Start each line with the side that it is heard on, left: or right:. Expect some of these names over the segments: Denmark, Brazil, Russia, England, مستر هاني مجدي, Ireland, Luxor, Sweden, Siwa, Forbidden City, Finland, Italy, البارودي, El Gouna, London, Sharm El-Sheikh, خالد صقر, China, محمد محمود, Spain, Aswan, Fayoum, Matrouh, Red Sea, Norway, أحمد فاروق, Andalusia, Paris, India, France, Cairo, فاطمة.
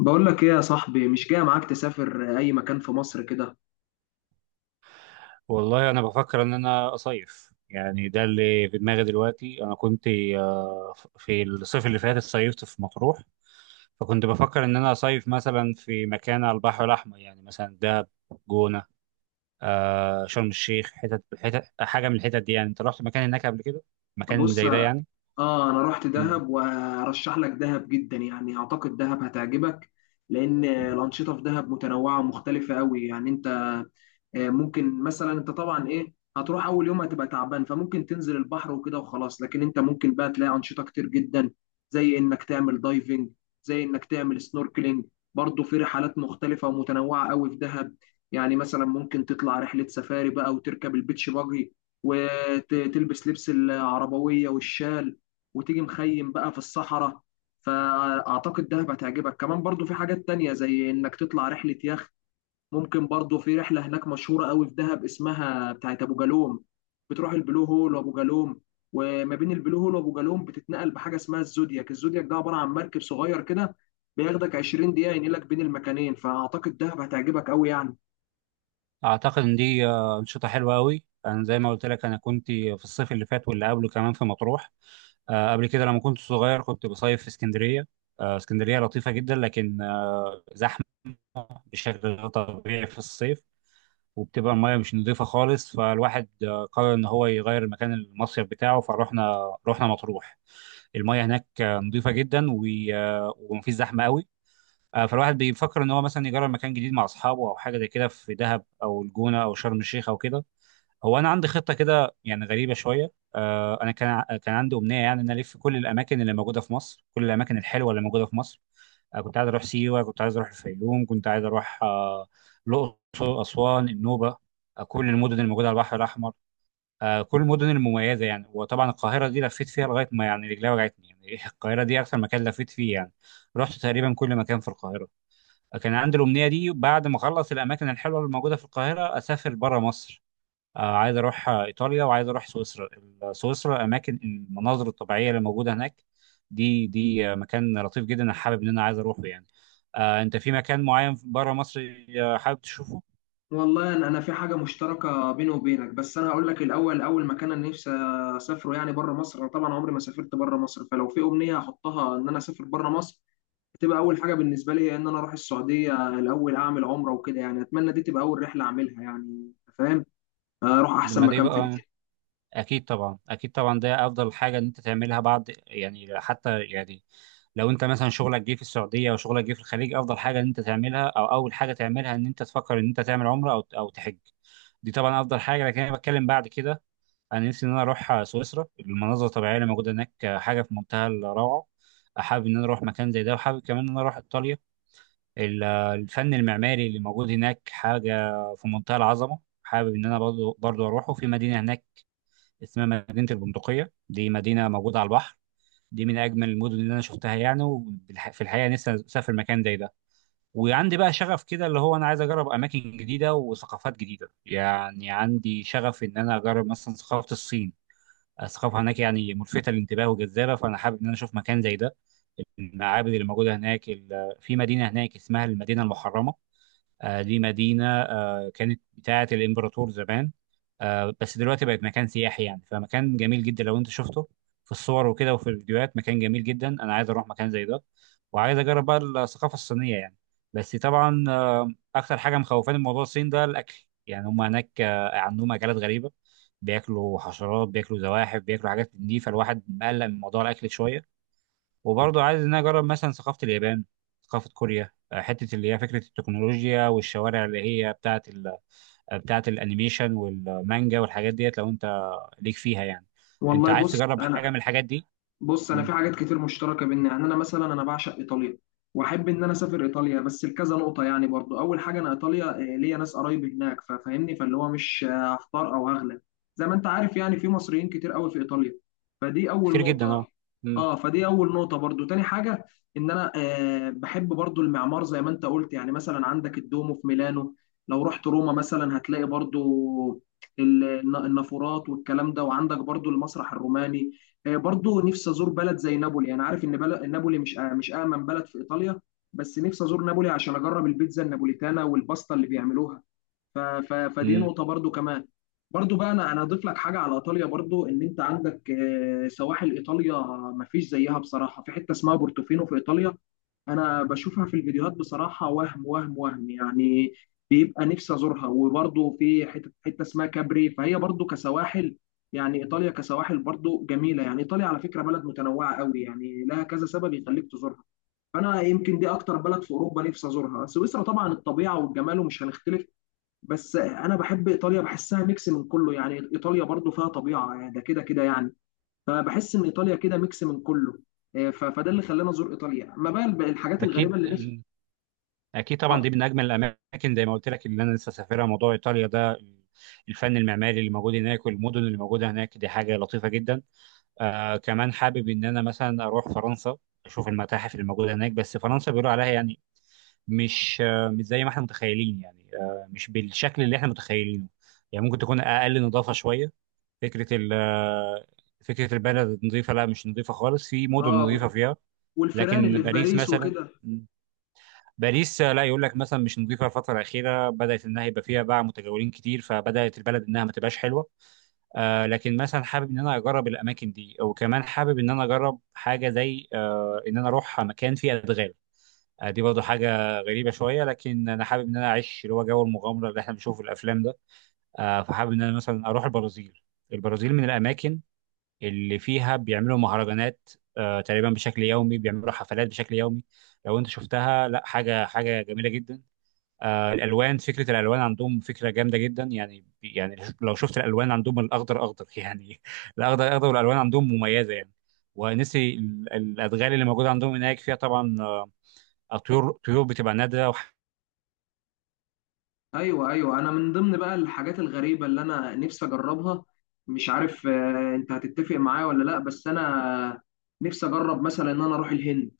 left: بقول لك ايه يا صاحبي؟ مش جاي معاك تسافر اي مكان في مصر كده؟
right: والله انا بفكر ان انا اصيف، يعني ده اللي في دماغي دلوقتي. انا كنت في الصيف اللي فات صيفت في مطروح. فكنت بفكر ان انا اصيف مثلا في مكان على البحر الاحمر، يعني مثلا دهب، جونه، شرم الشيخ، حتت حتت حاجه من الحتت دي، يعني انت رحت مكان هناك قبل كده؟ مكان
left: بص،
right: زي ده يعني.
left: اه انا رحت
right: مم.
left: دهب وارشح لك دهب جدا يعني، اعتقد دهب هتعجبك لان الانشطه في دهب متنوعه ومختلفه قوي يعني. ممكن مثلا انت طبعا ايه، هتروح اول يوم هتبقى تعبان فممكن تنزل البحر وكده وخلاص، لكن انت ممكن بقى تلاقي انشطه كتير جدا، زي انك تعمل دايفنج، زي انك تعمل سنوركلينج. برضه في رحلات مختلفه ومتنوعه قوي في دهب، يعني مثلا ممكن تطلع رحله سفاري بقى وتركب البيتش باجي، وتلبس لبس العربويه والشال، وتيجي مخيم بقى في الصحراء. فاعتقد دهب هتعجبك. كمان برضه في حاجات تانية، زي انك تطلع رحله يخت. ممكن برضو في رحله هناك مشهوره قوي في دهب اسمها بتاعت ابو جالوم، بتروح البلو هول وابو جالوم. وما بين البلو هول وابو جالوم بتتنقل بحاجه اسمها الزودياك، الزودياك ده عباره عن مركب صغير كده، بياخدك 20 دقيقه ينقلك بين المكانين. فاعتقد دهب هتعجبك قوي يعني.
right: اعتقد ان دي انشطه حلوه قوي. انا زي ما قلت لك، انا كنت في الصيف اللي فات واللي قبله كمان في مطروح. قبل كده لما كنت صغير كنت بصيف في اسكندرية. اسكندرية لطيفة جدا، لكن زحمة بشكل غير طبيعي في الصيف، وبتبقى المياه مش نظيفة خالص. فالواحد قرر إن هو يغير مكان المصيف بتاعه، فروحنا رحنا مطروح. المياه هناك نظيفة جدا ومفيش زحمة قوي. فالواحد بيفكر إن هو مثلا يجرب مكان جديد مع أصحابه أو حاجة زي كده في دهب أو الجونة أو شرم الشيخ أو كده. هو انا عندي خطه كده يعني غريبه شويه. انا كان عندي امنيه، يعني ان أنا الف كل الاماكن اللي موجوده في مصر، كل الاماكن الحلوه اللي موجوده في مصر. كنت عايز اروح سيوه، كنت عايز اروح الفيوم، كنت عايز اروح الاقصر، اسوان، النوبه. كل المدن الموجوده على البحر الاحمر، كل المدن المميزه يعني. وطبعا القاهره دي لفيت فيها لغايه ما يعني رجلي وجعتني يعني القاهره دي اكثر مكان لفيت فيه يعني. رحت تقريبا كل مكان في القاهره. كان عندي الامنيه دي، بعد ما اخلص الاماكن الحلوه اللي موجوده في القاهره اسافر بره مصر. عايز اروح ايطاليا وعايز اروح سويسرا. سويسرا، اماكن المناظر الطبيعيه اللي موجوده هناك، دي مكان لطيف جدا، انا حابب ان انا عايز اروحه يعني. انت في مكان معين بره مصر حابب تشوفه؟
left: والله انا، في حاجه مشتركه بيني وبينك، بس انا هقول لك الاول. اول مكان انا نفسي اسافره يعني بره مصر، انا طبعا عمري ما سافرت بره مصر، فلو في امنيه هحطها ان انا اسافر بره مصر، هتبقى اول حاجه بالنسبه لي ان انا اروح السعوديه الاول اعمل عمره وكده يعني. اتمنى دي تبقى اول رحله اعملها يعني، أنت فاهم؟ اروح احسن
right: ما ده
left: مكان في
right: يبقى
left: الدنيا.
right: اكيد طبعا، اكيد طبعا ده افضل حاجه ان انت تعملها بعد، يعني حتى يعني لو انت مثلا شغلك جه في السعوديه او شغلك جه في الخليج، افضل حاجه ان انت تعملها او اول حاجه تعملها ان انت تفكر ان انت تعمل عمره او تحج. دي طبعا افضل حاجه، لكن انا بتكلم بعد كده. انا نفسي ان انا اروح سويسرا، المناظر الطبيعيه اللي موجوده هناك حاجه في منتهى الروعه. حابب ان انا اروح مكان زي ده، وحابب كمان ان انا اروح ايطاليا. الفن المعماري اللي موجود هناك حاجه في منتهى العظمه. حابب ان انا برضو برضو اروحه في مدينه هناك اسمها مدينه البندقيه. دي مدينه موجوده على البحر، دي من اجمل المدن اللي انا شفتها يعني، وفي الحقيقه نفسي اسافر مكان زي ده. وعندي بقى شغف كده، اللي هو انا عايز اجرب اماكن جديده وثقافات جديده، يعني عندي شغف ان انا اجرب مثلا ثقافه الصين. الثقافه هناك يعني ملفته للانتباه وجذابه، فانا حابب ان انا اشوف مكان زي ده. المعابد اللي موجوده هناك، في مدينه هناك اسمها المدينه المحرمه. دي مدينة كانت بتاعة الإمبراطور زمان، بس دلوقتي بقت مكان سياحي يعني، فمكان جميل جدا لو أنت شفته في الصور وكده وفي الفيديوهات. مكان جميل جدا، أنا عايز أروح مكان زي ده وعايز أجرب بقى الثقافة الصينية يعني. بس طبعا أكتر حاجة مخوفاني من موضوع الصين ده الأكل، يعني هم هناك عندهم أكلات غريبة، بياكلوا حشرات، بياكلوا زواحف، بياكلوا حاجات من دي. فالواحد مقلق من موضوع الأكل شوية. وبرضه عايز ان أنا اجرب مثلا ثقافه اليابان، ثقافه كوريا. حته اللي هي فكره التكنولوجيا والشوارع اللي هي بتاعه بتاعه الانيميشن والمانجا والحاجات ديت. لو انت ليك فيها يعني، انت
left: والله،
right: عايز
left: بص
right: تجرب
left: انا
right: حاجه من الحاجات دي؟
left: بص انا
right: مم.
left: في حاجات كتير مشتركه بينا يعني، انا مثلا، انا بعشق ايطاليا، واحب ان انا اسافر ايطاليا بس لكذا نقطه يعني. برضو اول حاجه، انا ايطاليا ليا ناس قرايب هناك، ففاهمني فاللي هو مش هختار او هغلب، زي ما انت عارف يعني في مصريين كتير قوي في ايطاليا، فدي اول
right: كتير جدا، اه.
left: نقطه.
right: مم.
left: اه، فدي اول نقطه برضو. تاني حاجه، ان انا بحب برضو المعمار زي ما انت قلت، يعني مثلا عندك الدومو في ميلانو، لو رحت روما مثلا هتلاقي برضو النافورات والكلام ده، وعندك برضو المسرح الروماني. برضو نفسي ازور بلد زي نابولي، انا عارف ان بلد نابولي مش مش امن بلد في ايطاليا، بس نفسي ازور نابولي عشان اجرب البيتزا النابوليتانا والباستا اللي بيعملوها. فدي
right: مم.
left: نقطة برضو كمان. برضو بقى، انا اضيف لك حاجة على ايطاليا، برضو ان انت عندك سواحل ايطاليا مفيش زيها بصراحة. في حتة اسمها بورتوفينو في ايطاليا، انا بشوفها في الفيديوهات بصراحه، وهم يعني، بيبقى نفسي ازورها. وبرضه في حته حته اسمها كابري، فهي برضه كسواحل يعني. ايطاليا كسواحل برضه جميله، يعني ايطاليا على فكره بلد متنوعه قوي يعني، لها كذا سبب يخليك تزورها. فانا يمكن دي اكتر بلد في اوروبا نفسي ازورها. سويسرا طبعا الطبيعه والجمال ومش هنختلف، بس انا بحب ايطاليا، بحسها ميكس من كله يعني. ايطاليا برضه فيها طبيعه، يعني ده كده كده يعني، فبحس ان ايطاليا كده ميكس من كله. فده اللي خلاني ازور ايطاليا، ما بقى الحاجات الغريبه
right: اكيد.
left: اللي نفسي.
right: مم. اكيد طبعا،
left: اه.
right: دي من اجمل الاماكن زي ما قلت لك اللي انا لسه سافرها، موضوع ايطاليا ده الفن المعماري اللي موجود هناك والمدن اللي موجوده هناك دي حاجه لطيفه جدا. كمان حابب ان انا مثلا اروح فرنسا، اشوف المتاحف الموجوده هناك، بس فرنسا بيقولوا عليها يعني مش مش زي ما احنا متخيلين، يعني مش بالشكل اللي احنا متخيلينه، يعني ممكن تكون اقل نظافه شويه. فكره ال آه، فكره البلد نظيفه؟ لا، مش نظيفه خالص. في مدن نظيفه
left: آه،
right: فيها،
left: والفيران
right: لكن
left: اللي في
right: باريس
left: باريس
right: مثلا،
left: وكده.
right: باريس لا، يقول لك مثلا مش نظيفه. الفتره الاخيره بدات انها يبقى فيها باع متجولين كتير، فبدات البلد انها ما تبقاش حلوه. لكن مثلا حابب ان انا اجرب الاماكن دي، وكمان حابب ان انا اجرب حاجه زي ان انا اروح مكان فيه ادغال. دي برضه حاجه غريبه شويه، لكن انا حابب ان انا اعيش اللي هو جو المغامره اللي احنا بنشوفه في الافلام ده. فحابب ان انا مثلا اروح البرازيل. البرازيل من الاماكن اللي فيها بيعملوا مهرجانات تقريبا بشكل يومي، بيعملوا حفلات بشكل يومي. لو انت شفتها، لا، حاجه حاجه جميله جدا. الالوان، فكره الالوان عندهم فكره جامده جدا، يعني لو شفت الالوان عندهم الاخضر اخضر يعني. الاخضر اخضر والالوان عندهم مميزه يعني. ونسي الادغال اللي موجوده عندهم هناك، فيها طبعا طيور، طيور بتبقى نادره
left: ايوه، ايوه، انا من ضمن بقى الحاجات الغريبه اللي انا نفسي اجربها، مش عارف انت هتتفق معايا ولا لا، بس انا نفسي اجرب مثلا ان انا اروح الهند.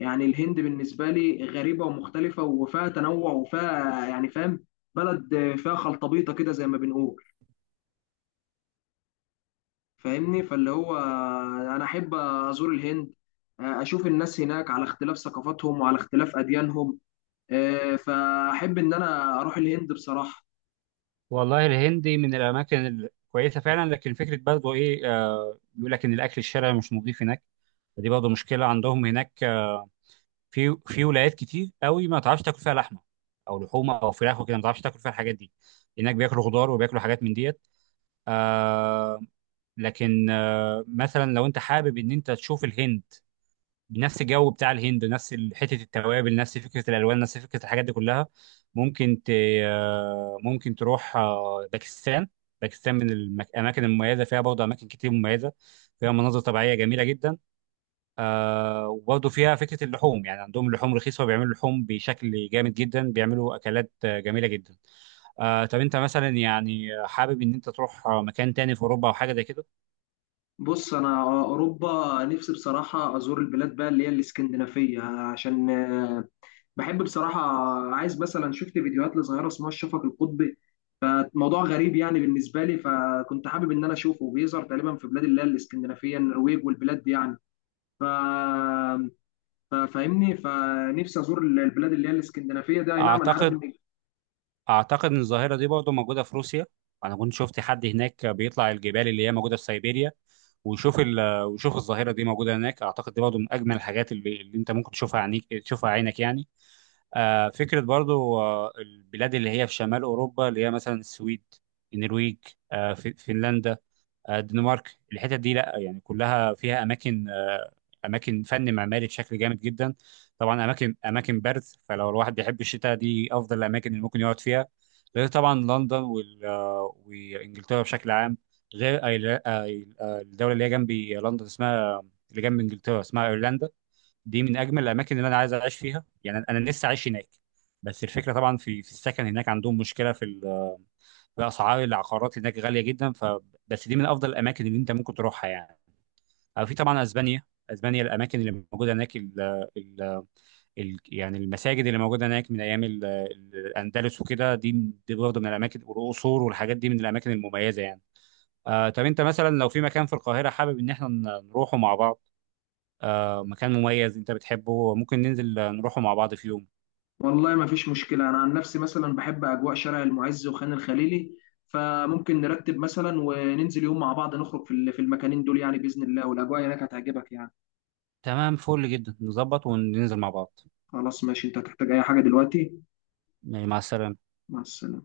left: يعني الهند بالنسبه لي غريبه ومختلفه وفيها تنوع وفيها يعني، فاهم؟ بلد فيها خلطبيطه كده زي ما بنقول، فاهمني فاللي هو انا احب ازور الهند. اشوف الناس هناك على اختلاف ثقافاتهم وعلى اختلاف اديانهم. فاحب ان انا اروح الهند بصراحة.
right: والله الهندي من الاماكن الكويسه فعلا، لكن فكره برضه ايه، بيقول لك ان الاكل الشرعي مش نظيف هناك، فدي برضه مشكله عندهم هناك. في ولايات كتير قوي ما تعرفش تاكل فيها لحمه او لحوم او فراخ وكده، ما تعرفش تاكل فيها الحاجات دي. هناك بياكلوا خضار وبياكلوا حاجات من ديت. آه لكن مثلا لو انت حابب ان انت تشوف الهند بنفس الجو بتاع الهند، نفس حته التوابل، نفس فكره الالوان، نفس فكره الحاجات دي كلها، ممكن ت آه ممكن تروح باكستان. باكستان من الاماكن المميزه، فيها برضه اماكن كتير مميزه، فيها مناظر طبيعيه جميله جدا. وبرضه فيها فكره اللحوم، يعني عندهم لحوم رخيصه وبيعملوا لحوم بشكل جامد جدا، بيعملوا اكلات جميله جدا. طب انت مثلا، يعني حابب ان انت تروح مكان تاني في اوروبا او حاجه زي كده؟
left: بص، انا اوروبا نفسي بصراحة ازور البلاد بقى اللي هي الاسكندنافية، عشان بحب بصراحة. عايز مثلا، شفت فيديوهات لظاهرة اسمها الشفق القطبي، فموضوع غريب يعني بالنسبة لي، فكنت حابب ان انا اشوفه. بيظهر تقريبا في بلاد اللي هي الاسكندنافية، النرويج والبلاد دي يعني. ف فاهمني، فنفسي ازور البلاد اللي هي الاسكندنافيه ده. اي نعم انا عارف
right: اعتقد
left: ان...
right: اعتقد ان الظاهره دي برضه موجوده في روسيا. انا كنت شفت حد هناك بيطلع الجبال اللي هي موجوده في سيبيريا، ويشوف ويشوف الظاهره دي موجوده هناك. اعتقد دي برضه من اجمل الحاجات اللي انت ممكن تشوفها عينيك تشوفها عينك يعني. فكره برضه البلاد اللي هي في شمال اوروبا، اللي هي مثلا السويد، النرويج، فنلندا، الدنمارك. الحتت دي لا يعني كلها فيها اماكن، اماكن فن معماري بشكل جامد جدا. طبعا اماكن، اماكن برد، فلو الواحد بيحب الشتاء دي افضل الاماكن اللي ممكن يقعد فيها. غير طبعا لندن وانجلترا بشكل عام. غير الدوله اللي هي جنبي لندن اسمها، اللي جنب انجلترا اسمها ايرلندا. دي من اجمل الاماكن اللي انا عايز اعيش فيها يعني، أنا نفسي اعيش هناك. بس الفكره طبعا في السكن هناك، عندهم مشكله في اسعار العقارات هناك غاليه جدا، بس دي من افضل الاماكن اللي انت ممكن تروحها يعني. أو في طبعا اسبانيا. اسبانيا الاماكن اللي موجوده هناك، ال ال ال يعني المساجد اللي موجوده هناك من ايام الاندلس وكده، دي دي برضه من الاماكن، والقصور والحاجات دي من الاماكن المميزه يعني. طب انت مثلا لو في مكان في القاهره حابب ان احنا نروحه مع بعض، مكان مميز انت بتحبه، ممكن ننزل نروحه مع بعض في يوم؟
left: والله ما فيش مشكله. انا عن نفسي مثلا بحب اجواء شارع المعز وخان الخليلي، فممكن نرتب مثلا وننزل يوم مع بعض، نخرج في في المكانين دول يعني باذن الله، والاجواء هناك هتعجبك يعني.
right: تمام، فل جدا، نظبط وننزل مع بعض.
left: خلاص، ماشي. انت هتحتاج اي حاجه دلوقتي؟
right: مع السلامة.
left: مع السلامه.